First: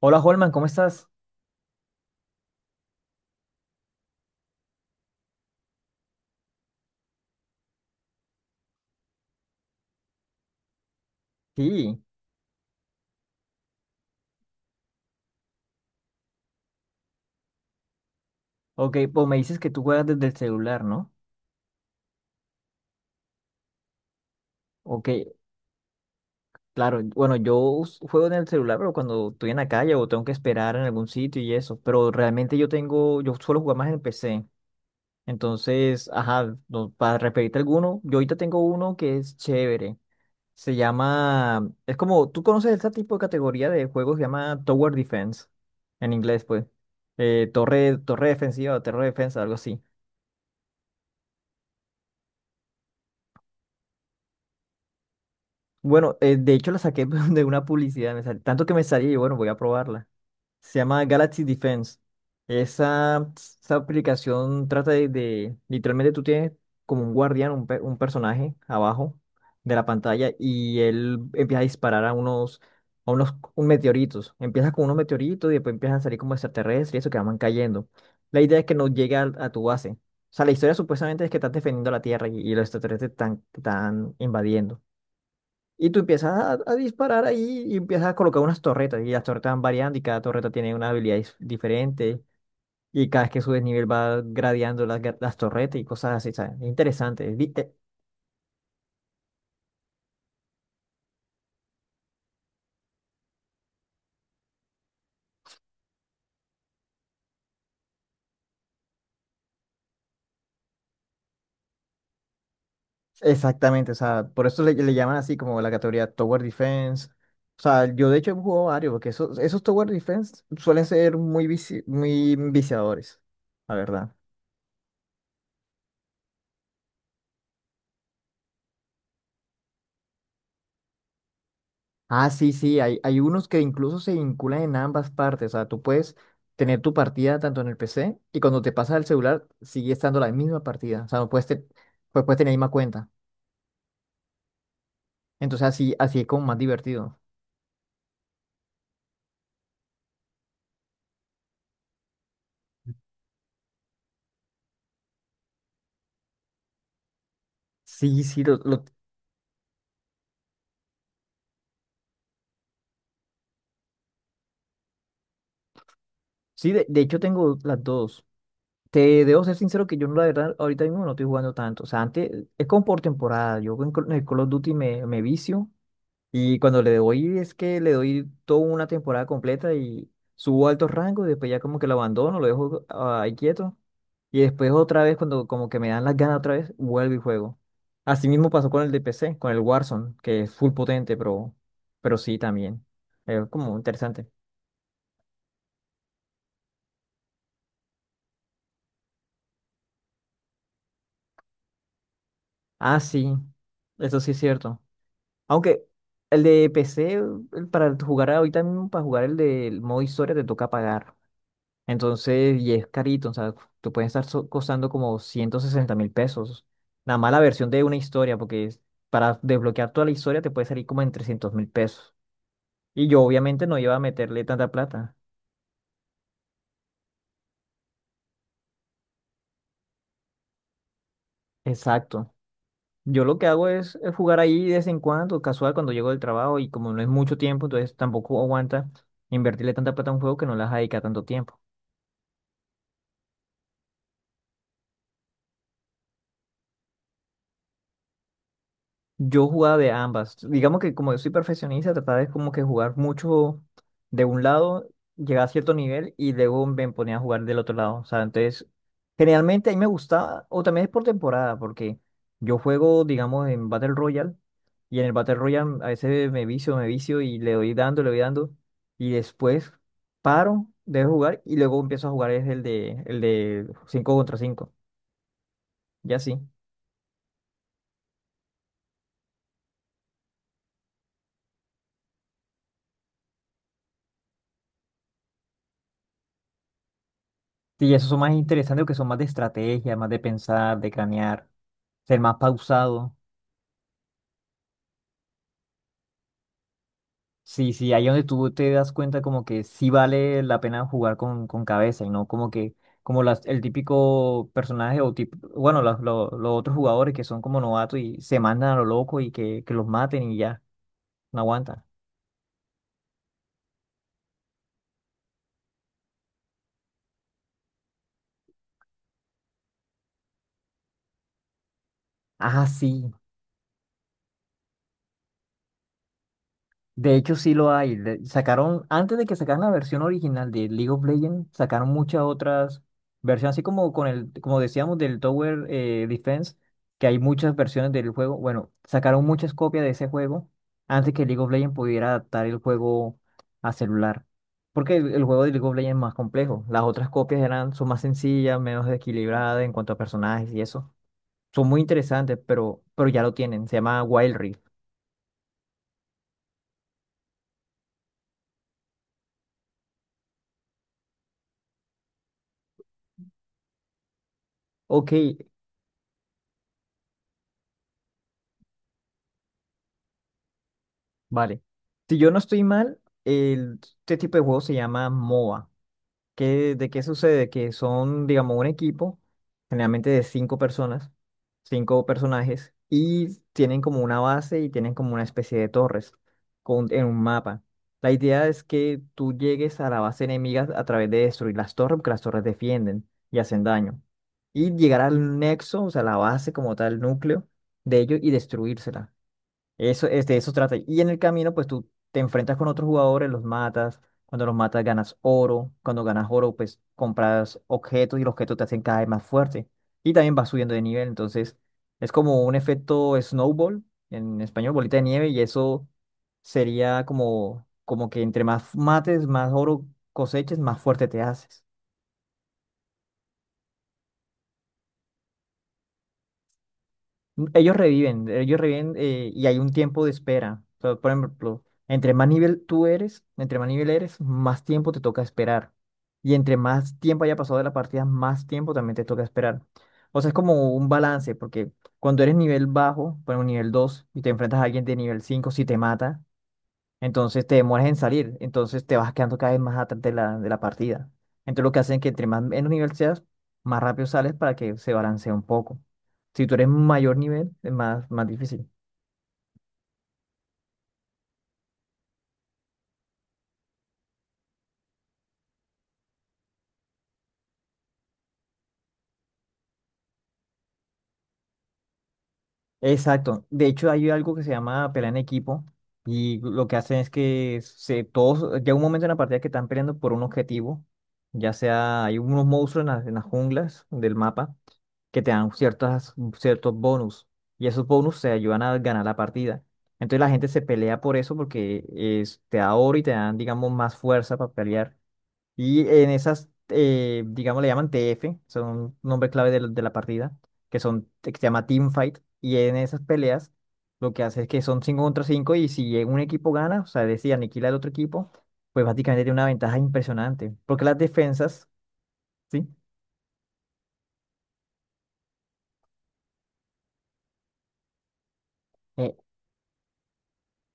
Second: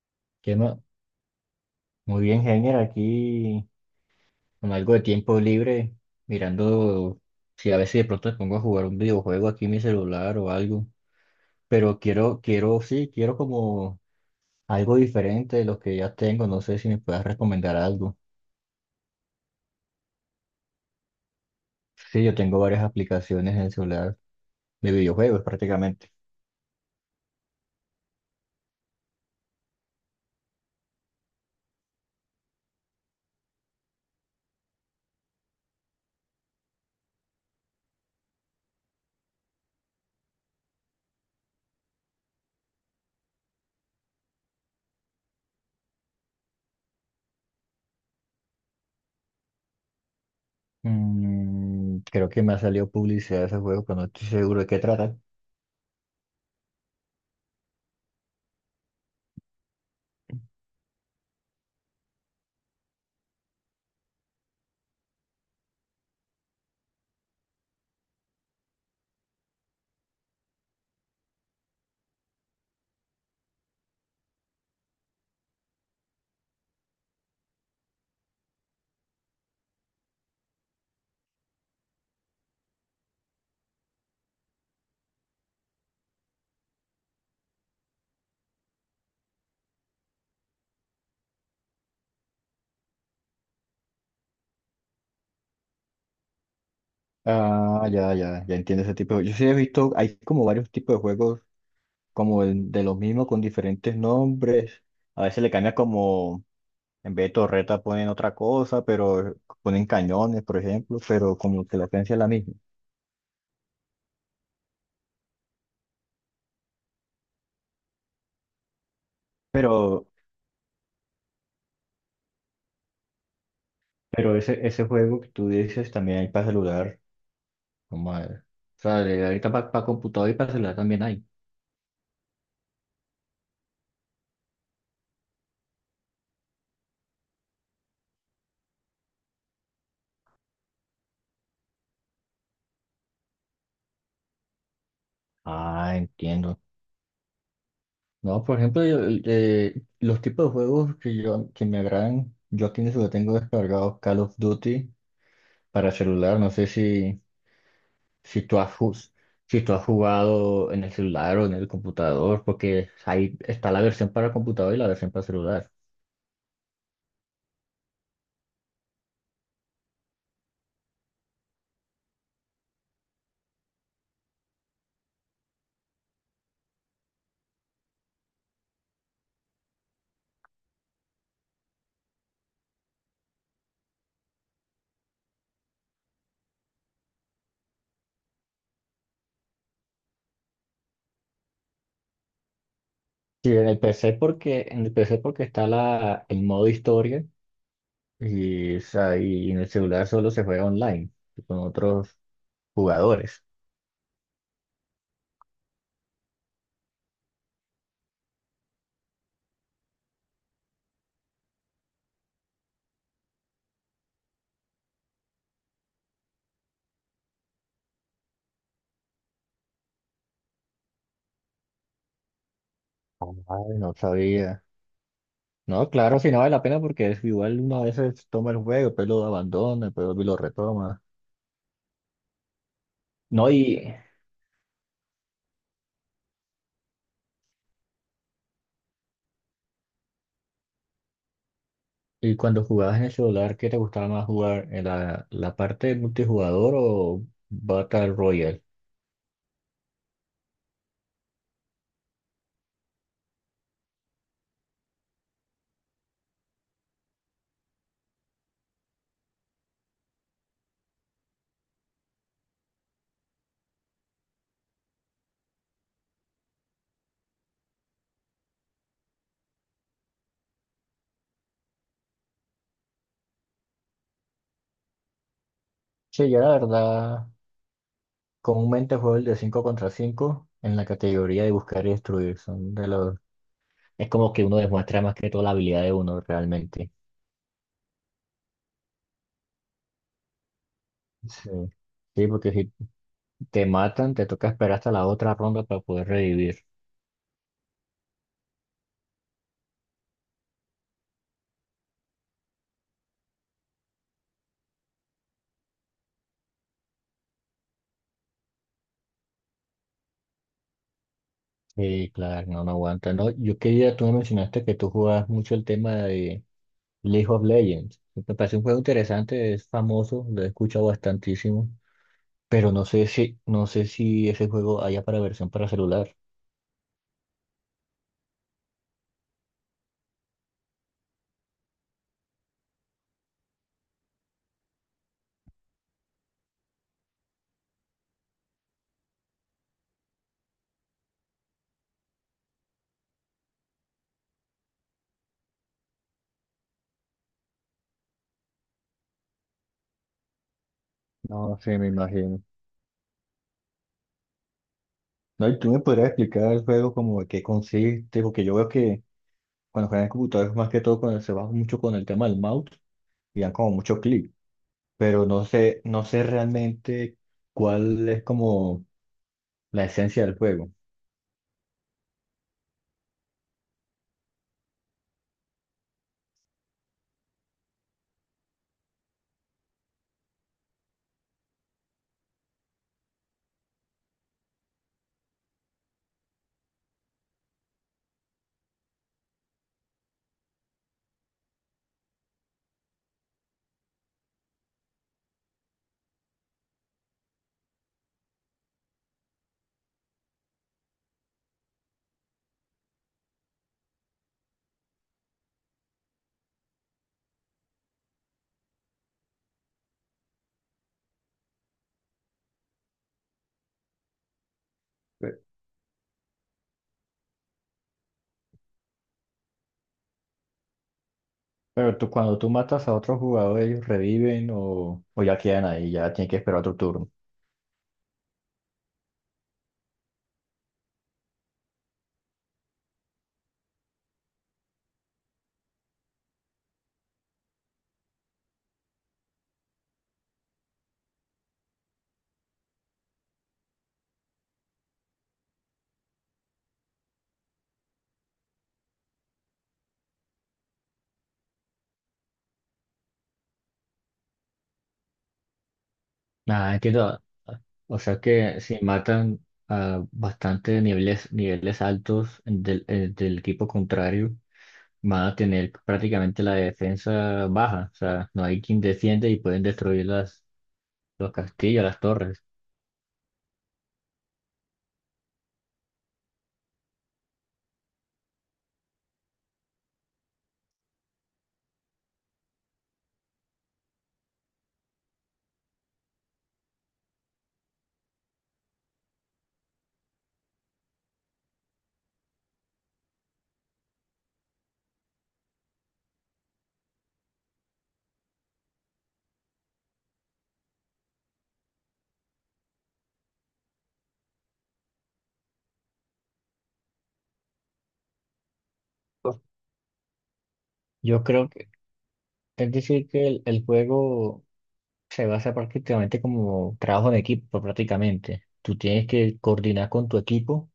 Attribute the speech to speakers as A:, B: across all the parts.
A: Hola, Holman,
B: ¿Qué
A: ¿cómo
B: más?
A: estás?
B: Muy bien, Heiner, aquí con algo de tiempo libre, mirando si a veces de pronto me pongo a jugar un videojuego aquí en mi celular o algo. Pero
A: Sí,
B: quiero, sí, quiero como algo diferente de lo que ya tengo. No sé si me puedas recomendar algo.
A: ok, pues me dices que tú juegas desde el celular, ¿no?
B: Sí, yo tengo varias aplicaciones en el celular de
A: Ok,
B: videojuegos prácticamente.
A: claro, bueno, juego en el celular, pero cuando estoy en la calle o tengo que esperar en algún sitio y eso, pero realmente yo suelo jugar más en PC, entonces, ajá, no, para referirte a alguno, yo ahorita tengo uno que es chévere, se llama, es como, ¿tú conoces este tipo de categoría de juegos? Se llama Tower Defense, en inglés, pues, torre defensiva o torre defensa, algo así.
B: Creo que me ha salido publicidad de ese juego, pero no estoy seguro de qué trata.
A: Bueno, de hecho la saqué de una publicidad, tanto que me salía y bueno, voy a probarla. Se llama Galaxy Defense. Esa aplicación trata literalmente tú tienes como un guardián, un personaje abajo de la pantalla y él empieza a disparar a unos un meteoritos. Empiezas con unos meteoritos y después empiezan a salir como extraterrestres y eso que van cayendo. La idea es que no llegue al- a, tu base. O sea, la historia supuestamente es que estás defendiendo la Tierra y los extraterrestres están invadiendo. Y tú empiezas a disparar ahí y empiezas a colocar unas torretas y las torretas van variando y cada torreta tiene una diferente y cada vez que subes nivel va gradeando las torretas y cosas así, ¿sabes? Es interesante.
B: Ah, ya, ya, ya entiendo ese tipo de. Yo sí he visto, hay como varios tipos de juegos como de los mismos con diferentes nombres. A veces le cambia, como, en vez de torreta ponen otra cosa, pero ponen cañones, por ejemplo, pero como que la esencia es la misma.
A: Exactamente, o sea, por eso le llaman así como la categoría Tower Defense. O sea, yo de hecho he jugado varios porque esos Tower
B: Pero,
A: Defense suelen ser muy viciadores, la verdad.
B: pero ese juego que tú dices también hay para celular. No madre. O sea, ahorita para computador y para celular también hay.
A: Ah, sí, sí, hay unos que incluso se vinculan en ambas partes. O sea, tú puedes tener tu partida tanto en el PC y cuando te pasas al celular sigue estando la misma partida. O sea, no puedes, te- pues puedes tener la misma cuenta. Entonces
B: Ah,
A: así es como más
B: entiendo.
A: divertido.
B: No, por ejemplo, los tipos de juegos que yo que me agradan, yo aquí en el celular tengo descargados Call of Duty para celular, no sé
A: Sí,
B: si
A: sí, lo,
B: tú has,
A: lo-
B: jus- si tú has jugado en el celular o en el computador, porque ahí está la versión para computador y la versión para celular.
A: sí, de hecho tengo las dos. Te debo ser sincero que yo la verdad ahorita mismo no estoy jugando tanto. O sea, antes es como por temporada. En el Call of Duty me vicio. Y cuando le doy, es que le doy toda una temporada completa y subo a altos rangos y después ya como que lo abandono, lo dejo ahí quieto. Y después otra vez, cuando como que me dan las ganas otra vez, vuelvo y juego. Así mismo pasó con el de P C con el Warzone, que es full potente, pero sí también. Es
B: Sí, en
A: como
B: el PC
A: interesante.
B: porque, en el PC porque está el modo historia y, o sea, y en el celular solo se juega online con otros
A: Ah, sí,
B: jugadores.
A: eso sí es cierto. Aunque el de PC, el- para jugar ahorita mismo, para jugar el del modo historia te toca pagar. Entonces, y es carito, o sea, te pueden estar so- costando como 160 mil pesos. Nada más la versión de una historia, para desbloquear toda la historia te puede salir como en 300 mil pesos. Y yo obviamente no
B: Ay, no
A: iba a meterle
B: sabía.
A: tanta plata.
B: No, claro, si no vale la pena porque es igual uno a veces toma el juego, pero lo abandona, pero lo retoma.
A: Exacto. Yo lo que
B: No,
A: hago
B: y
A: es, jugar ahí de vez en cuando, casual, cuando llego del trabajo y como no es mucho tiempo, entonces tampoco aguanta invertirle tanta plata a un juego que no las dedica tanto tiempo.
B: Y cuando jugabas en el celular, ¿qué te gustaba más jugar? ¿En la parte de multijugador o Battle Royale?
A: Yo jugaba de ambas. Digamos que como yo soy perfeccionista, trataba de como que jugar mucho de un lado, llegaba a cierto nivel y luego me ponía a jugar del otro lado. O sea, entonces, generalmente a mí me gustaba, o también es por temporada, porque yo juego, digamos, en Battle Royale y en el Battle Royale a veces me vicio y le doy dando y después paro de jugar y luego empiezo a jugar es el de 5 contra cinco. Ya
B: Sí,
A: sí.
B: yo la verdad, comúnmente juego el de 5 contra 5 en la categoría de buscar y destruir. Son de los. Es como que uno demuestra más que todo la habilidad de uno realmente.
A: Sí, esos son más interesantes porque son más de estrategia, más de pensar, de cranear,
B: Sí.
A: ser
B: Sí,
A: más
B: porque si
A: pausado.
B: te matan, te toca esperar hasta la otra ronda para poder revivir.
A: Sí, sí, ahí donde tú te das cuenta como que sí vale la pena jugar con cabeza y no como que, como las, el típico personaje o tipo, bueno, los otros jugadores que son como novatos y se mandan a lo loco que los maten y ya, no aguantan.
B: Sí, claro, no, no aguanta. No, yo quería, tú me mencionaste que tú jugabas mucho el tema de League of Legends. Me parece un juego interesante, es famoso, lo he escuchado bastantísimo,
A: Ah,
B: pero
A: sí.
B: no sé si ese juego haya para versión para celular.
A: De hecho, sí lo hay. Sacaron, antes de que sacaran la versión original de League of Legends, sacaron muchas otras versiones, así como con el, como decíamos, del Tower Defense, que hay muchas versiones del juego. Bueno, sacaron muchas copias de ese juego antes que League of Legends pudiera adaptar el juego a celular. Porque el juego de League of Legends es más complejo. Las otras copias eran, son más sencillas, menos equilibradas en cuanto a personajes y eso.
B: No,
A: Son
B: sí
A: muy
B: me
A: interesantes,
B: imagino.
A: pero ya lo tienen. Se llama Wild Rift.
B: No, y tú me podrías explicar el juego como de qué consiste, porque yo veo que cuando juegan en computadores más que todo cuando se va mucho con el tema del mouse y dan como mucho clic,
A: Ok,
B: pero no sé realmente cuál es como la esencia del juego.
A: vale. Si yo no estoy mal, este tipo de juego se llama MOBA. ¿Qué, de qué sucede? Que son, digamos, un equipo, generalmente de cinco personas, cinco personajes, y tienen como una base y tienen como una especie de torres con, en un mapa. La idea es que tú llegues a la base enemiga a través de destruir las torres, porque las torres defienden y hacen daño. Y llegar al nexo, o sea, la base como tal, núcleo de ellos y destruírsela. Eso, es de eso trata. Y en el camino, pues tú te enfrentas con otros jugadores, los matas. Cuando los matas, ganas oro. Cuando ganas oro, pues compras objetos y los objetos te hacen cada vez más fuerte. Y también vas subiendo de nivel. Entonces, es como un efecto snowball, en español, bolita de nieve. Y
B: Pe-
A: eso sería como, como que entre más mates, más oro coseches, más fuerte te haces.
B: Pero tú, cuando tú matas a otros jugadores, ellos reviven o ya quedan ahí, ya tienen que esperar otro turno.
A: Ellos reviven, y hay un tiempo de espera. O sea, por ejemplo, entre más nivel eres, más tiempo te toca esperar. Y entre más tiempo haya pasado de la partida, más tiempo también te toca esperar. O sea, es como un balance, porque cuando eres nivel bajo, por ejemplo, nivel 2 y te enfrentas a alguien de nivel 5 si te mata, entonces te demoras en salir, entonces te vas quedando cada vez más atrás de la partida. Entonces lo que hacen es que entre más menos nivel seas, más rápido sales para que se balancee un poco. Si tú eres
B: Ah,
A: mayor
B: entiendo.
A: nivel, es
B: O sea
A: más
B: que
A: difícil.
B: si matan a bastante niveles altos del equipo contrario, van a tener prácticamente la defensa baja. O sea, no hay quien defiende y pueden destruir los castillos, las torres.
A: Exacto. De hecho, hay algo que se llama pelea en equipo y lo que hacen es que se, todos, llega un momento en la partida que están peleando por un objetivo, ya sea hay unos monstruos en las junglas del mapa que te dan ciertos bonus y esos bonus te ayudan a ganar la partida. Entonces la gente se pelea por eso porque te da oro y te dan, digamos, más fuerza para pelear. Y en esas, digamos, le llaman TF, son nombres clave de la partida, que se llama Team Fight. Y en esas peleas lo que hace es que son 5 contra 5 y si un equipo gana, o sea, decía aniquila al otro equipo, pues básicamente tiene
B: Pues,
A: una ventaja impresionante. Porque las
B: yo creo
A: defensas,
B: que,
A: ¿sí?
B: es decir, que el juego se basa prácticamente como trabajo en equipo, prácticamente. Tú tienes
A: Eh,
B: que coordinar con tu equipo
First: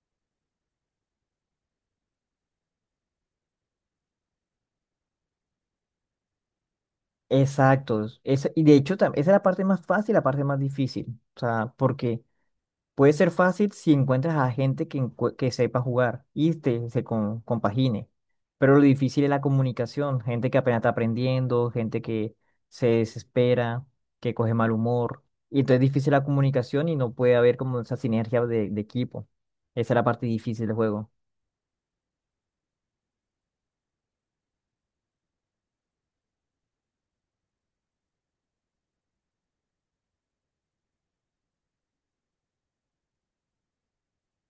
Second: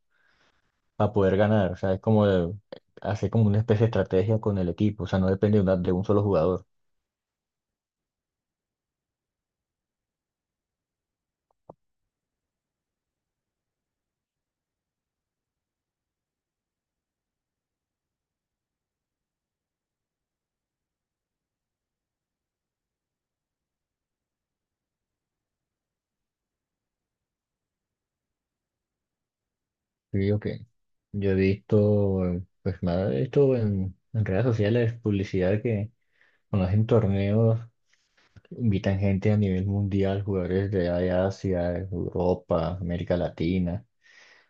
B: para poder ganar. O sea, es como hacer como una especie de estrategia con el equipo. O sea, no depende de un solo jugador.
A: exacto. Y de hecho, esa es la parte más fácil, la parte más difícil. O sea, porque puede ser fácil si encuentras a gente que sepa jugar compagine. Pero lo difícil es la comunicación. Gente que apenas está aprendiendo, gente que se desespera, que coge mal humor. Y entonces es difícil la comunicación y no puede haber como esa sinergia de equipo. Esa es la parte
B: Sí, ok.
A: difícil del juego.
B: Yo he visto, pues nada, he visto en redes sociales publicidad que cuando hacen torneos invitan gente a nivel mundial, jugadores de Asia, Europa, América Latina,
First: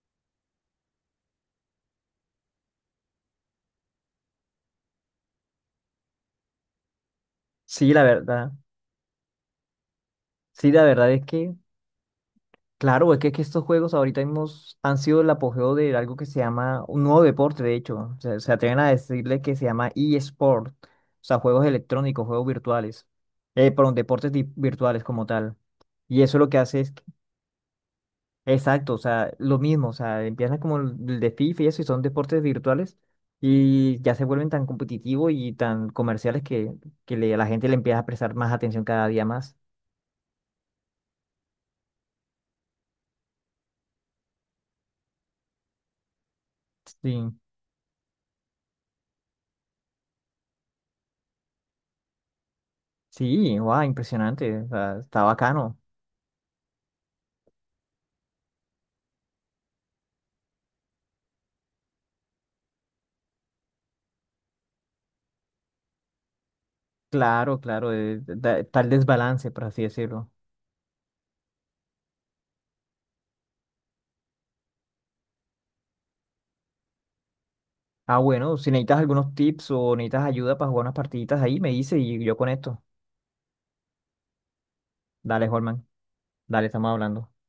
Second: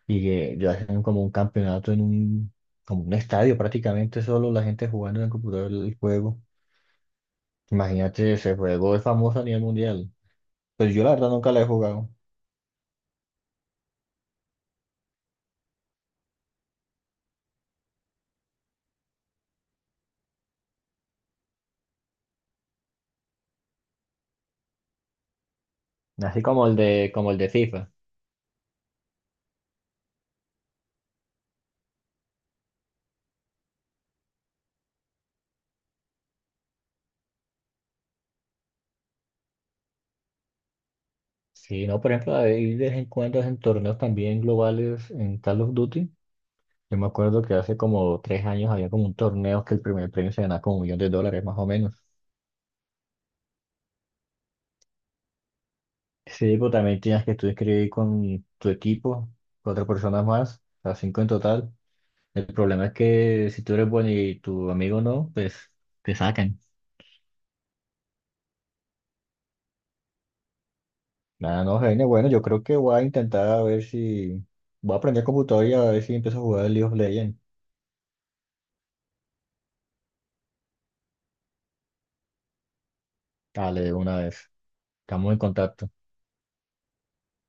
B: y que ya hacen como un campeonato como un estadio prácticamente, solo la gente jugando en el computador el juego.
A: Sí, la
B: Imagínate,
A: verdad.
B: ese juego es famoso a nivel mundial.
A: Sí, la
B: Pero yo la
A: verdad es
B: verdad nunca
A: que
B: la he jugado.
A: claro, es que estos juegos ahorita mismo han sido el apogeo de algo que se llama un nuevo deporte, de hecho. O sea, se atreven a decirle que se llama eSport, o sea, juegos electrónicos, juegos virtuales, perdón, virtuales como tal. Y eso
B: Así
A: lo que
B: como
A: hace es,
B: como el de FIFA.
A: exacto, o sea, lo mismo, o sea, empiezan como el de FIFA y eso, y son deportes virtuales, y ya se vuelven tan competitivos y tan comerciales que, a la gente le empieza a prestar más atención cada día más.
B: Sí, no, por ejemplo, hay de vez en cuando en torneos también globales en Call of Duty. Yo me
A: Sí,
B: acuerdo que hace como 3 años había como un torneo que el primer premio se ganaba como 1 millón de dólares más o menos.
A: sí, wow, impresionante, o sea, está bacano.
B: Sí, pues también tenías que tú escribir con tu equipo, cuatro personas más, o sea, cinco en total. El problema es que si tú eres bueno y tu amigo no, pues te sacan.
A: Claro, claro, tal desbalance, por así decirlo.
B: Nada, no, Jaime, bueno, yo creo que voy a intentar a ver si. Voy a aprender computador y a ver si empiezo a jugar el League of Legends.
A: Ah, bueno, si necesitas algunos tips o necesitas ayuda para jugar unas partiditas ahí, me dices y yo con esto.
B: Dale, de una vez. Estamos en
A: Dale, Holman.
B: contacto.
A: Dale, estamos hablando.